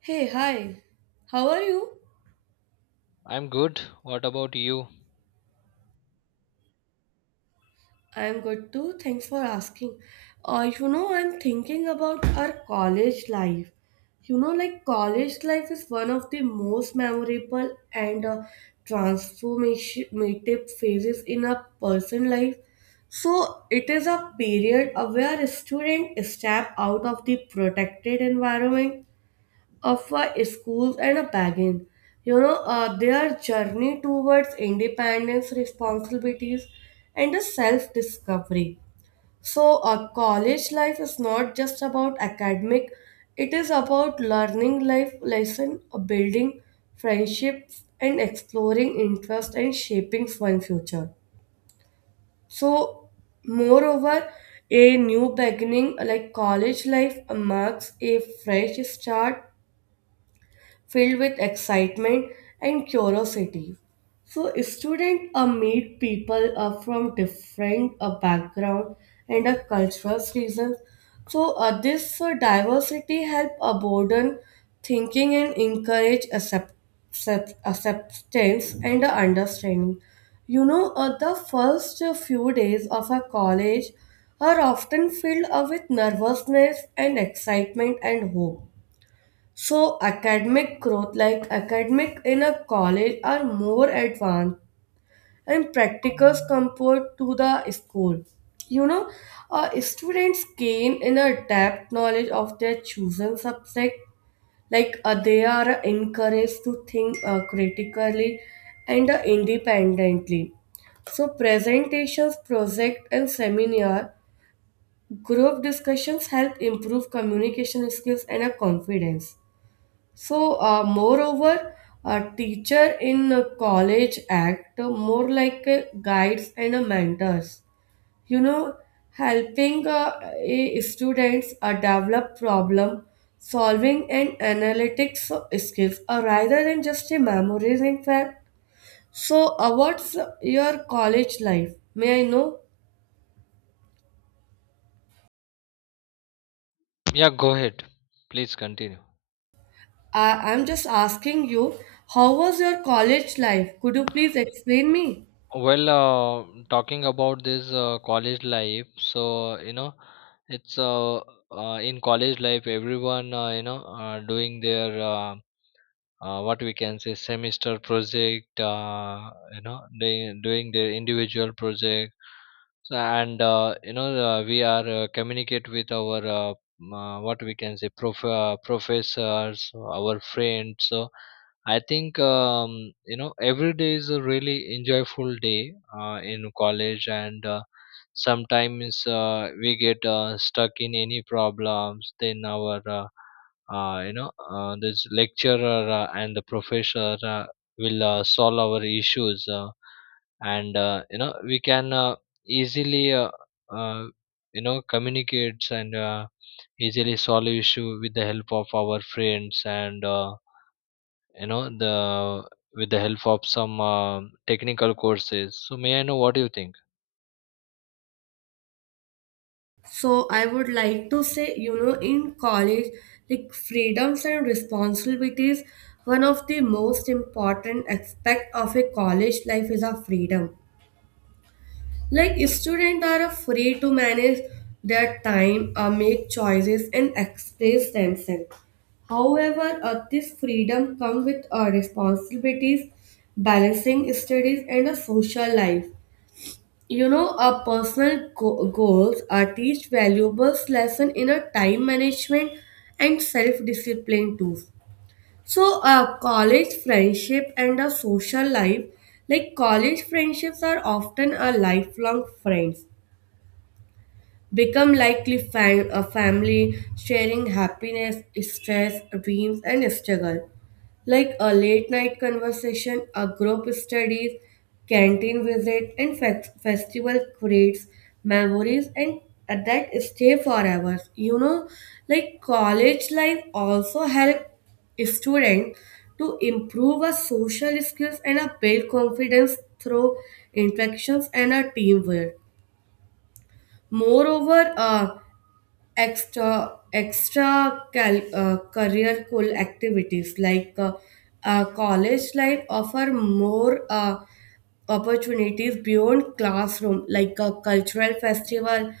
Hey, hi. How are you? I'm good. What about you? I'm good too. Thanks for asking. I'm thinking about our college life. Like college life is one of the most memorable and transformative phases in a person's life. So it is a period where a student step out of the protected environment of a school and a bargain. Their journey towards independence, responsibilities, and a self discovery. So, college life is not just about academic, it is about learning life lesson, building friendships, and exploring interest and shaping one's future. So, moreover, a new beginning like college life marks a fresh start filled with excitement and curiosity. So students meet people from different background and cultural reasons. So this diversity help broaden thinking and encourage acceptance and understanding. The first few days of a college are often filled with nervousness and excitement and hope. So academic growth like academic in a college are more advanced and practicals compared to the school. You know, students gain in a depth knowledge of their chosen subject. Like they are encouraged to think critically and independently. So presentations, project and seminar group discussions help improve communication skills and confidence. So, moreover, a teacher in a college act more like a guides and a mentors. You know, helping a students develop problem solving and analytics skills rather than just a memories. In fact, what's your college life? May I know? Yeah, go ahead. Please continue. I'm just asking you. How was your college life? Could you please explain me? Well, talking about this college life, so you know, it's in college life, everyone, doing their what we can say semester project, they doing their individual project. So, and you know we are, communicate with our m- what we can say prof- professors, our friends. So I think every day is a really enjoyable day in college. And sometimes we get stuck in any problems, then our, this lecturer and the professor will solve our issues, and we can easily uh, communicates, and easily solve issue with the help of our friends, and you know the with the help of some technical courses. So may I know what do you think? So I would like to say, you know, in college, like freedoms and responsibilities, one of the most important aspect of a college life is our freedom. Like students are free to manage their time, make choices, and express themselves. However, this freedom comes with responsibilities, balancing studies, and a social life, you know, our personal goals are teach valuable lesson in a time management and self-discipline tools. So our college friendship and our social life, like college friendships are often a lifelong friends, become likely a family sharing happiness stress dreams and struggle, like a late night conversation, a group studies, canteen visit, and festival creates memories and that stay forever. You know, like college life also help students to improve our social skills and a build confidence through interactions and a teamwork. Moreover, extra career cool activities like uh, college life offer more opportunities beyond classroom, like a cultural festival,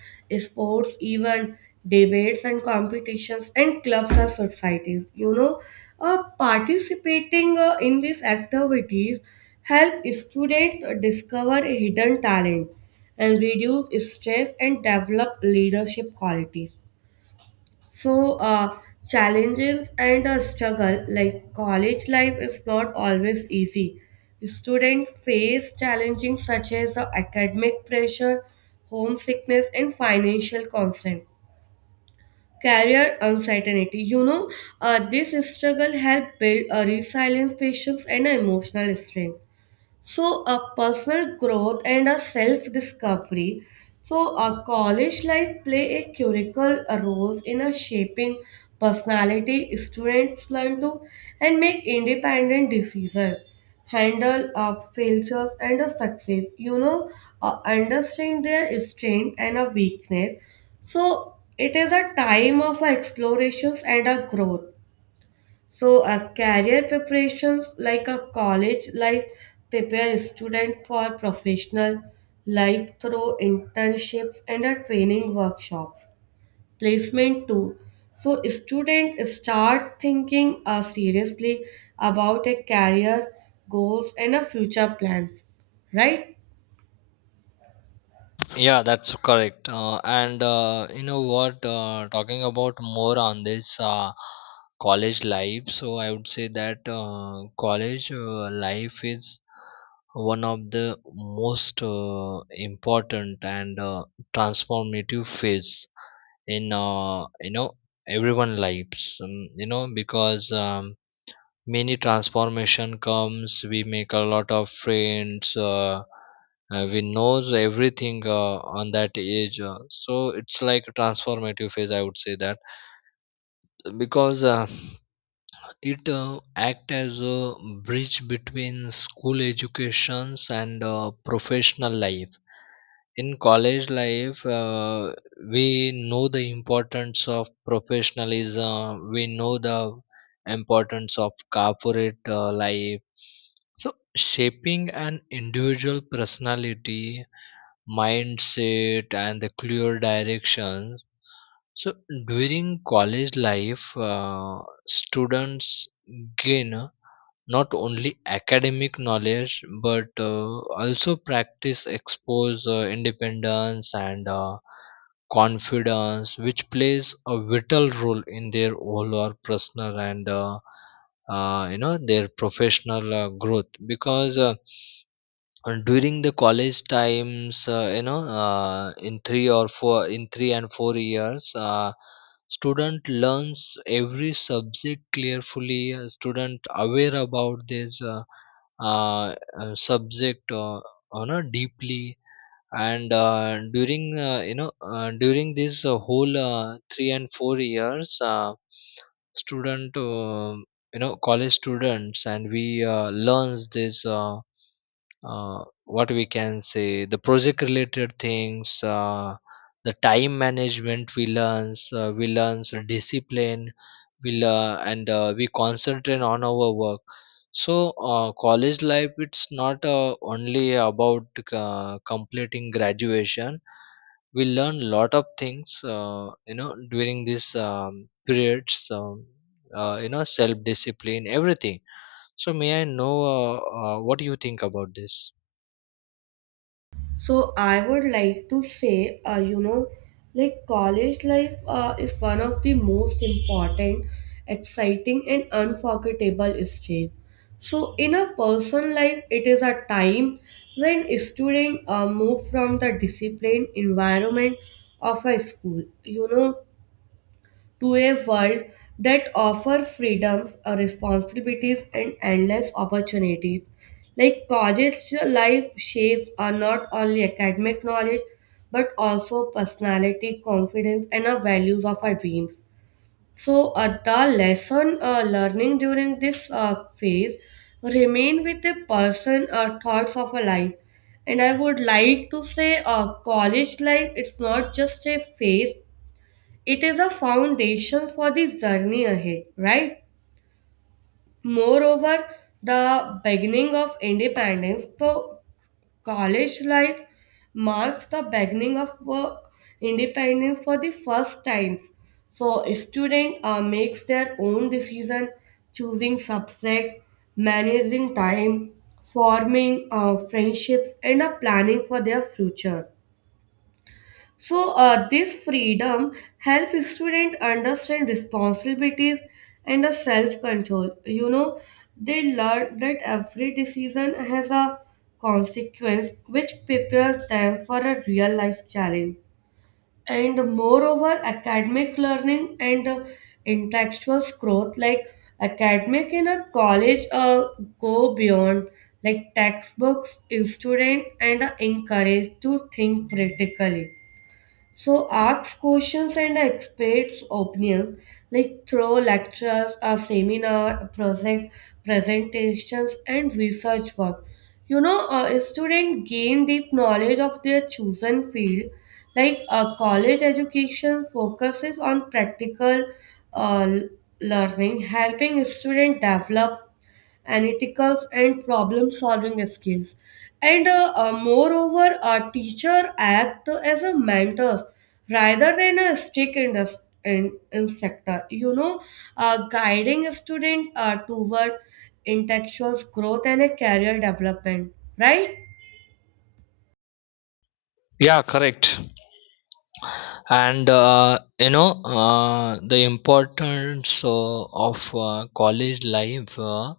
sports even, debates and competitions, and clubs and societies. You know, participating in these activities help students discover hidden talent and reduce stress and develop leadership qualities. So, challenges and a struggle, like college life is not always easy. Students face challenging such as the academic pressure, homesickness, and financial constraint. Career uncertainty. You know, this struggle help build a resilience, patience, and emotional strength. So, a personal growth and a self discovery. So, a college life play a critical role in a shaping personality. Students learn to and make independent decisions, handle failures and a success. You know, understand their strength and a weakness. So, it is a time of explorations and a growth. So, a career preparations, like a college life prepare student for professional life through internships and a training workshops. Placement too. So, student start thinking seriously about a career goals and a future plans, right? Yeah, that's correct. And you know what? Talking about more on this college life, so I would say that college life is one of the most important and transformative phase in, everyone lives. Because many transformation comes. We make a lot of friends, we knows everything on that age, so it's like a transformative phase, I would say that, because it act as a bridge between school educations and professional life. In college life, we know the importance of professionalism. We know the importance of corporate life, so shaping an individual personality, mindset, and the clear directions. So during college life, students gain not only academic knowledge but also practice expose, independence, and confidence, which plays a vital role in their overall personal and, their professional growth. Because during the college times, in 3 or 4, in 3 and 4 years, student learns every subject clearly. Student aware about this, uh, subject, you know, deeply. And during you know during this whole 3 and 4 years, student you know college students, and we learns this, what we can say the project related things, the time management, we learn, we learn discipline, we learn, and we concentrate on our work. So college life, it's not only about completing graduation. We learn lot of things during this periods, self discipline, everything. So may I know what you think about this? So I would like to say, you know, like college life is one of the most important, exciting, and unforgettable stage. So in a person life, it is a time when students move from the disciplined environment of a school, you know, to a world that offers freedoms, responsibilities, and endless opportunities. Like college life shapes are not only academic knowledge but also personality, confidence, and our values of our dreams. So the lesson learning during this phase remain with a person thoughts of a life. And I would like to say, college life it's not just a phase, it is a foundation for the journey ahead, right? Moreover, the beginning of independence, the college life marks the beginning of independence for the first times. So, student makes their own decision, choosing subject, managing time, forming friendships, and planning for their future. So this freedom helps students understand responsibilities and a self-control. You know, they learn that every decision has a consequence which prepares them for a real life challenge. And moreover, academic learning and intellectual growth, like academic in a college, go beyond like textbooks. In student, and encouraged to think critically, so ask questions and experts' opinions, like through lectures, a seminar, a project presentations, and research work. You know, a student gain deep knowledge of their chosen field. Like a college education focuses on practical uh, learning, helping students develop Analyticals and problem solving skills and moreover a teacher act as a mentor rather than a strict instructor. You know, guiding a student toward intellectual growth and a career development, right? Yeah, correct. And the importance of college life,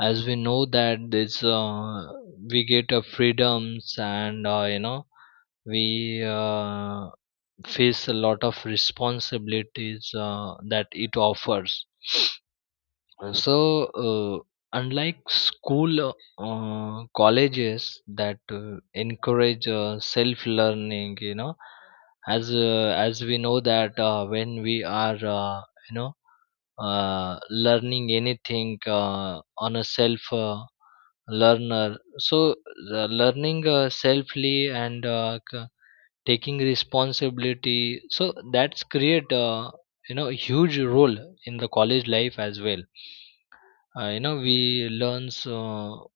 as we know that this, we get freedoms, and we face a lot of responsibilities that it offers. So, uh, unlike school, colleges that encourage self-learning, you know, as we know that when we are, you know, learning anything on a self learner, so the learning selfly, and taking responsibility, so that's create, huge role in the college life as well. We learn so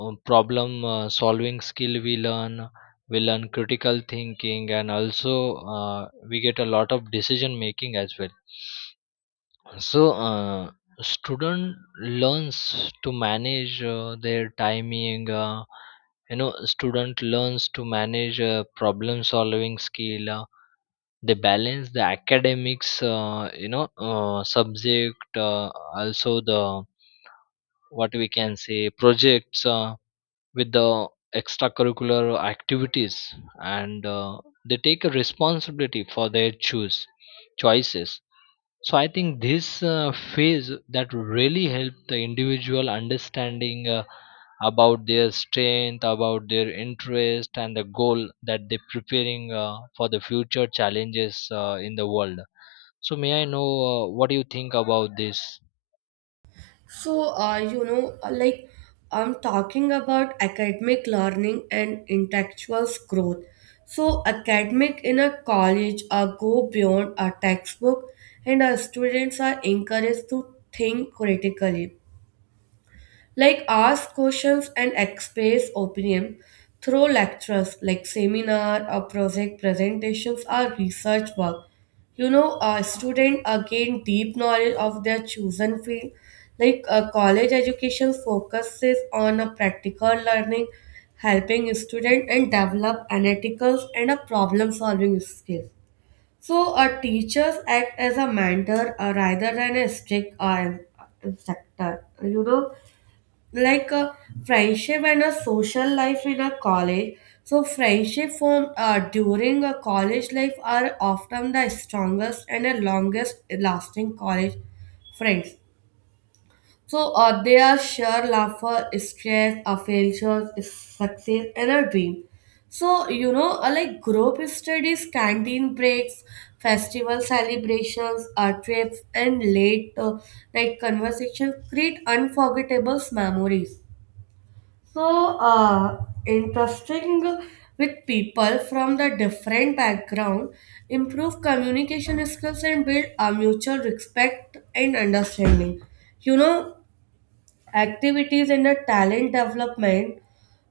problem solving skill. We learn, we learn critical thinking, and also we get a lot of decision making as well. So student learns to manage their timing. Student learns to manage problem solving skill. They balance the academics, subject, also the what we can say projects, with the extracurricular activities, and they take a responsibility for their choose choices. So I think this phase that really help the individual understanding about their strength, about their interest, and the goal that they preparing for the future challenges in the world. So may I know what do you think about this? So, like I'm talking about academic learning and intellectual growth. So, academic in a college go beyond a textbook, and our students are encouraged to think critically, like ask questions and express opinion through lectures, like seminar or project presentations or research work. You know, a student gain deep knowledge of their chosen field. Like a college education focuses on a practical learning, helping student and develop analytical and a problem solving skills. So, teachers act as a mentor rather than a strict instructor. You know, like a friendship and a social life in a college, so friendship formed during a college life are often the strongest and the longest lasting college friends. So they are share laughter stress, failures success and a dream. So, like group studies, canteen breaks, festival celebrations, trips and late night conversations create unforgettable memories. So interesting with people from the different background, improve communication skills and build a mutual respect and understanding. You know, activities and the talent development.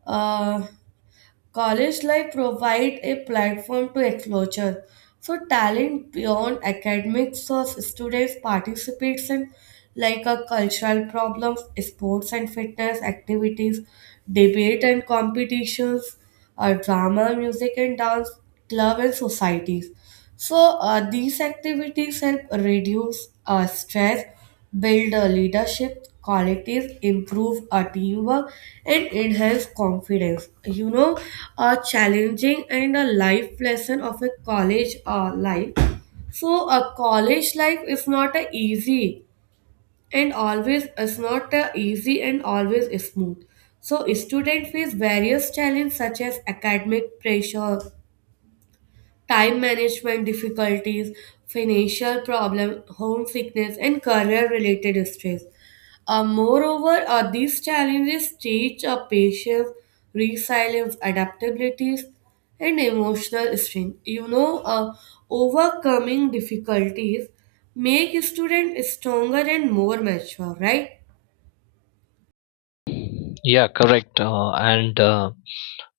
uh, College life provides a platform to exposure. So talent beyond academics of students participates in like a cultural problems, sports and fitness activities, debate and competitions, drama, music and dance, club and societies. So these activities help reduce stress, build leadership qualities, improve teamwork, and enhance confidence. You know, a challenging and a life lesson of a college life. So a college life is not a easy and always is not a easy and always smooth. So student face various challenges such as academic pressure, time management difficulties, financial problem, home sickness, and career-related stress. Moreover, these challenges teach a patience, resilience, adaptabilities, and emotional strength. You know, overcoming difficulties make students stronger and more mature, right? Yeah, correct. And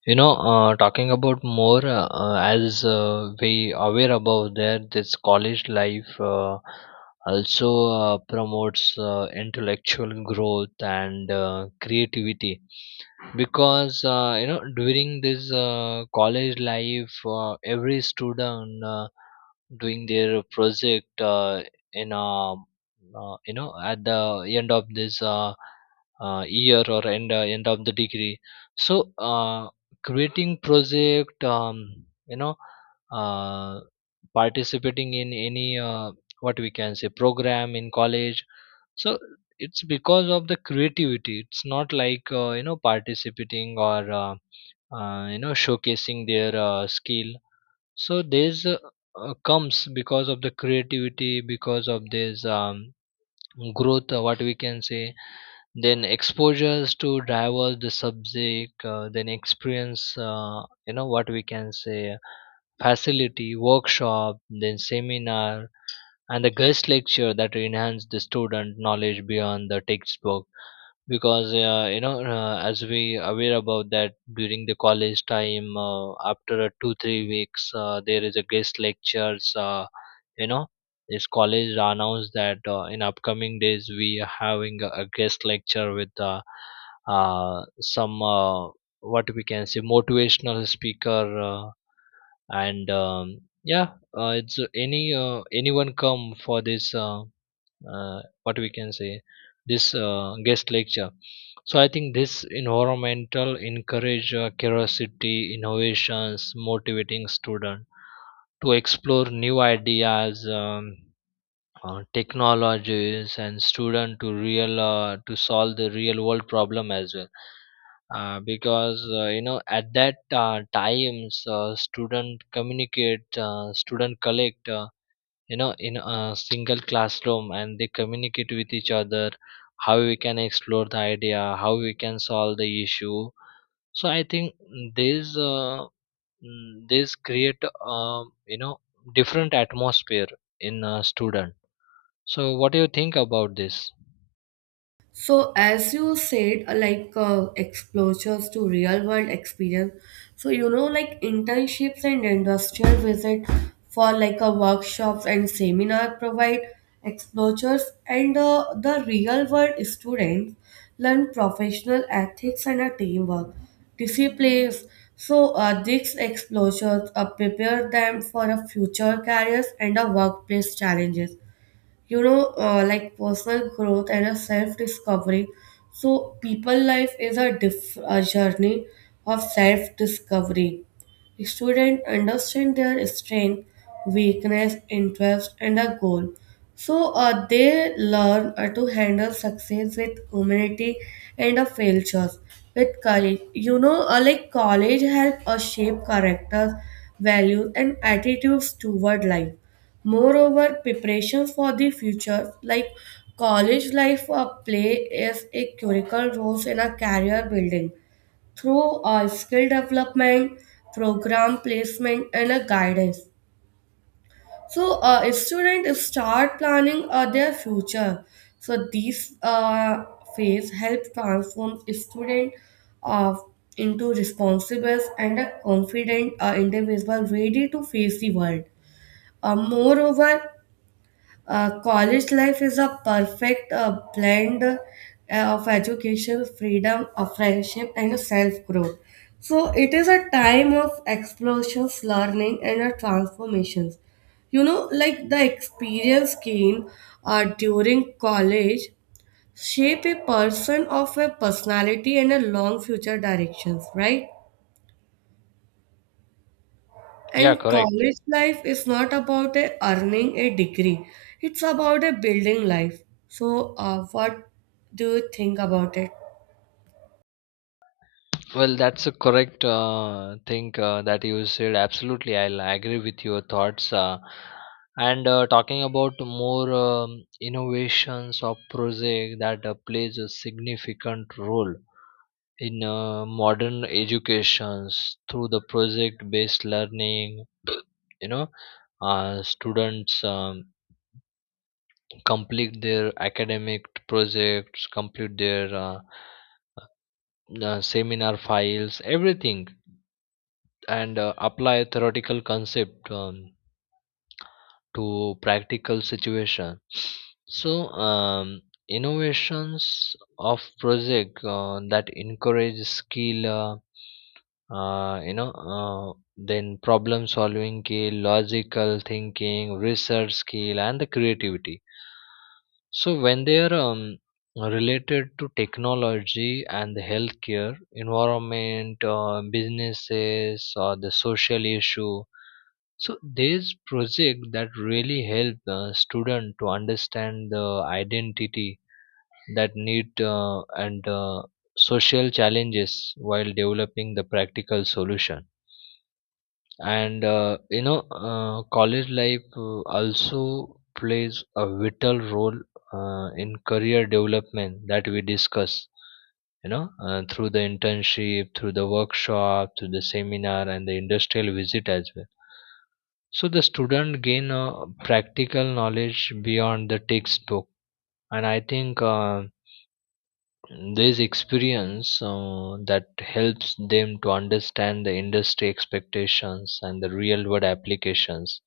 you know Talking about more, as we aware about there this college life, also promotes intellectual growth and creativity. Because during this college life, every student, doing their project, in a you know at the end of this, year, or end, end of the degree. So creating project, you know uh, participating in any, what we can say program in college. So it's because of the creativity. It's not like participating, or showcasing their skill. So there's comes because of the creativity, because of this growth, what we can say then exposures to diverse the subject, then experience, you know what we can say facility, workshop, then seminar, and the guest lecture that enhance the student knowledge beyond the textbook. Because as we aware about that during the college time, after a two three weeks, there is a guest lectures, you know this college announced that in upcoming days we are having a guest lecture with, some, what we can say motivational speaker, and yeah, it's any, anyone come for this, what we can say this guest lecture. So I think this environmental encourage curiosity, innovations, motivating student to explore new ideas, technologies, and student to solve the real world problem as well. Because at that times, student collect, in a single classroom, and they communicate with each other how we can explore the idea, how we can solve the issue. So I think this this create, uh, you know different atmosphere in a student. So what do you think about this? So, as you said, like exposures to real world experience. So, you know, like internships and industrial visit for like a workshops and seminar provide exposures and the real world students learn professional ethics and a teamwork disciplines. So, these exposures prepare them for a future careers and a workplace challenges. You know, like personal growth and a self discovery, so people life is a, a journey of self discovery. Student understand their strength, weakness, interest and a goal. So they learn to handle success with humility and a failures with courage. You know, like college help us shape characters, values and attitudes toward life. Moreover, preparation for the future, like college life or play, is a critical role in a career building through skill development, program placement, and a guidance. So, a student start planning their future. So, these phase help transform student uh, into responsible and a confident individual ready to face the world. Moreover, college life is a perfect blend of education, freedom, of friendship, and self growth. So it is a time of explosions, learning, and transformations. You know, like the experience gained during college shape a person of a personality and a long future directions, right? Yeah, And correct. college life is not about a earning a degree, it's about a building life. So, what do you think about it? Well, that's a correct thing that you said. Absolutely, I'll agree with your thoughts. And talking about more innovations of project that plays a significant role in modern educations through the project-based learning. You know, students complete their academic projects, complete their seminar files, everything, and apply theoretical concept to practical situation. So innovations of project that encourage skill you know then problem solving skill, logical thinking, research skill, and the creativity. So when they are related to technology and the healthcare, environment, businesses, or the social issue, so there's project that really help student to understand the identity that need, and social challenges while developing the practical solution. And college life also plays a vital role in career development that we discuss. You know, through the internship, through the workshop, through the seminar, and the industrial visit as well. So the student gain practical knowledge beyond the textbook. And I think this experience that helps them to understand the industry expectations and the real world applications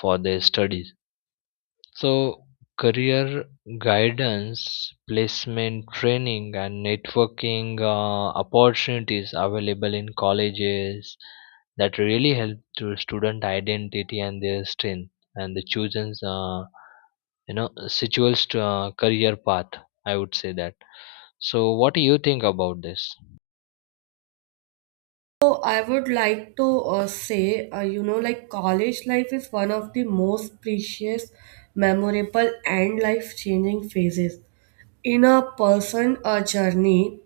for their studies. So career guidance, placement training, and networking opportunities available in colleges that really help to student identity and their strength and the chosen, situates to, career path. I would say that. So what do you think about this? So, I would like to say, you know, like college life is one of the most precious, memorable, and life changing phases in a person journey.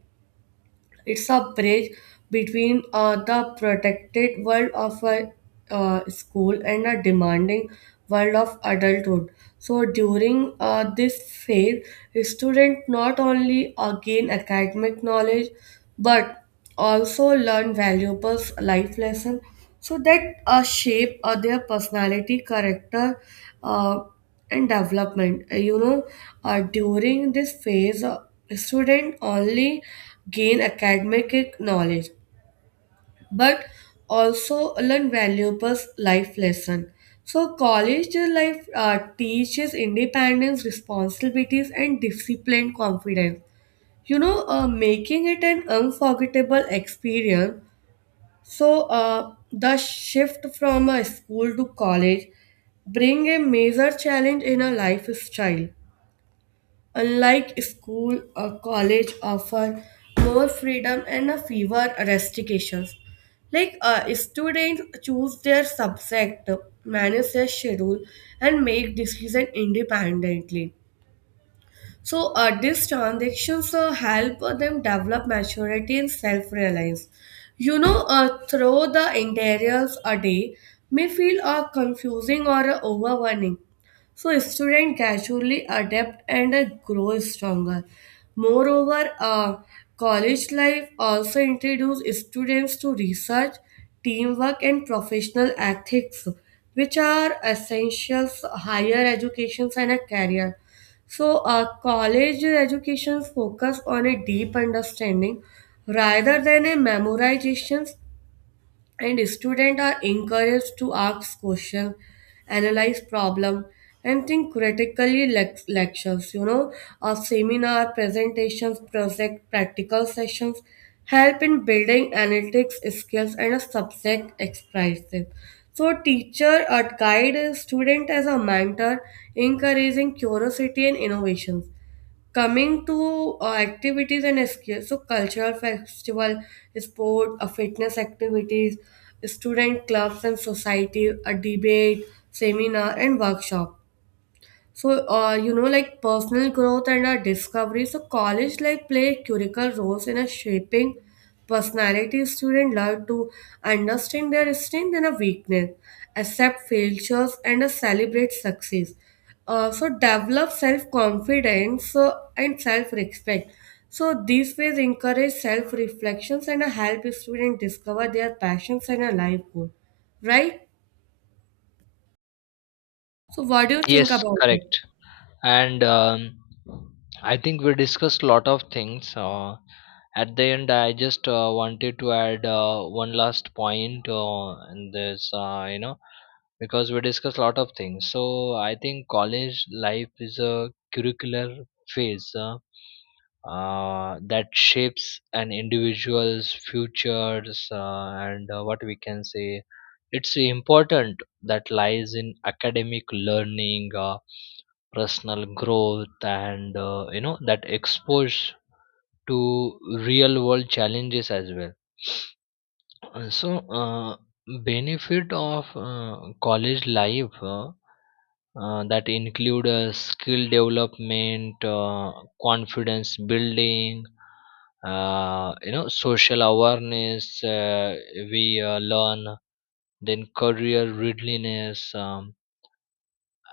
It's a bridge between the protected world of a school and a demanding world of adulthood. So during this phase, students not only gain academic knowledge but also learn valuable life lessons so that shape their personality, character, uh, and development. During this phase, student only gain academic knowledge, but also learn valuable life lesson. So college life teaches independence, responsibilities, and disciplined confidence. Making it an unforgettable experience. So, the shift from a school to college bring a major challenge in a lifestyle. Unlike school, a college offer more freedom and a fewer restrictions. Like students choose their subject, manage their schedule, and make decisions independently. So these transactions help them develop maturity and self-reliance. Through the interiors a day may feel confusing or overwhelming. So students gradually adapt and grow stronger. Moreover, college life also introduces students to research, teamwork, and professional ethics, which are essentials higher educations and a career. So, college education focus on a deep understanding rather than a memorization, and students are encouraged to ask questions, analyze problem, and think critically. Lectures, you know, or seminar presentations, project practical sessions help in building analytics skills and a subject expertise. So, teacher or guide a student as a mentor, encouraging curiosity and innovations. Coming to activities and escape, so cultural festival, sport, fitness activities, student clubs and society, a debate, seminar, and workshop. So, like personal growth and our discovery. So, college like play critical roles in a shaping personality. Student learn to understand their strength and a weakness, accept failures, and celebrate success. So, develop self confidence and self respect. So, these ways encourage self reflections and help students discover their passions and a life goal, right? So, what do you think Yes, about it? correct. And I think we discussed a lot of things. At the end, I just wanted to add one last point in this, because we discussed a lot of things. So I think college life is a curricular phase, that shapes an individual's futures, and what we can say. It's important that lies in academic learning. Personal growth, and that exposed to real world challenges as well. So uh, benefit of college life, that include skill development, confidence building, social awareness, we learn, then career readiness, um,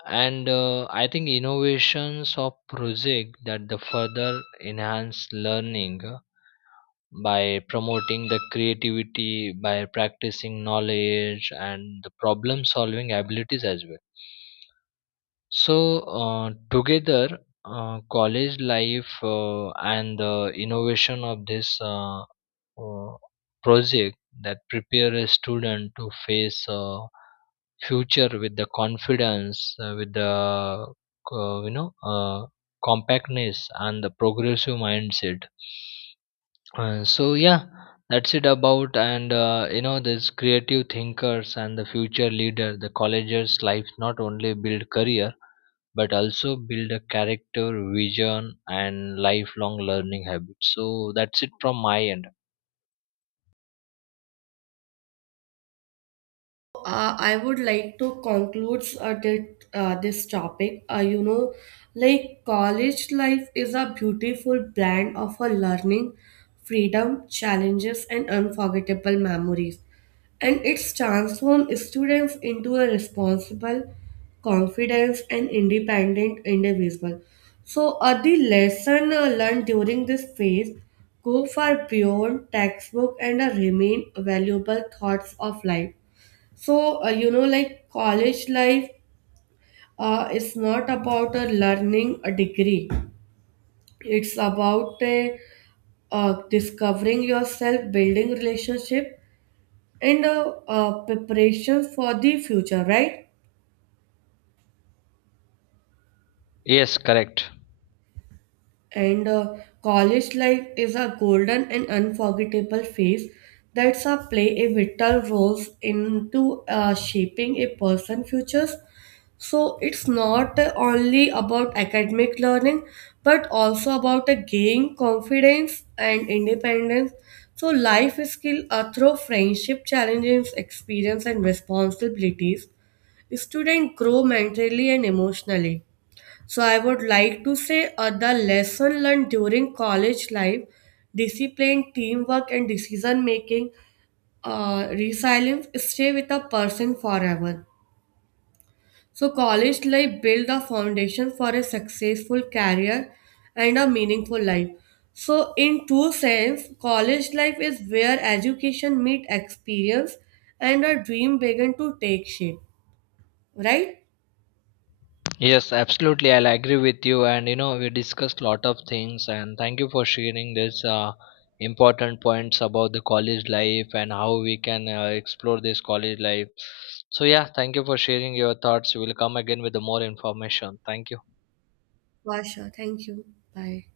and I think innovations of project that the further enhance learning by promoting the creativity, by practicing knowledge and the problem solving abilities as well. So together, college life, and the innovation of this, uh, project that prepare a student to face future with the confidence, with the, uh, you know uh, compactness and the progressive mindset. So yeah, that's it about. And this creative thinkers and the future leader, the college's life not only build career, but also build a character, vision, and lifelong learning habits. So that's it from my end. I would like to conclude this topic. You know, like college life is a beautiful blend of a learning, freedom, challenges, and unforgettable memories. And it's transformed students into a responsible, confident, and independent individual. So, the lesson learned during this phase go far beyond textbook and remain valuable thoughts of life. So, you know, like college life is not about learning a degree. It's about discovering yourself, building relationship, and preparation for the future, right? Yes, correct. And college life is a golden and unforgettable phase that's a play a vital role into shaping a person's futures. So it's not only about academic learning, but also about a gain confidence and independence. So life skill through friendship, challenges, experience, and responsibilities. Students grow mentally and emotionally. So I would like to say the lesson learned during college life, discipline, teamwork, and decision making, resilience stay with a person forever. So college life build a foundation for a successful career and a meaningful life. So in two sense, college life is where education meet experience and a dream begin to take shape, right? Yes, absolutely. I'll agree with you. And you know, we discussed lot of things. And thank you for sharing this important points about the college life and how we can explore this college life. So yeah, thank you for sharing your thoughts. We will come again with the more information. Thank you. Vasha, thank you. Bye.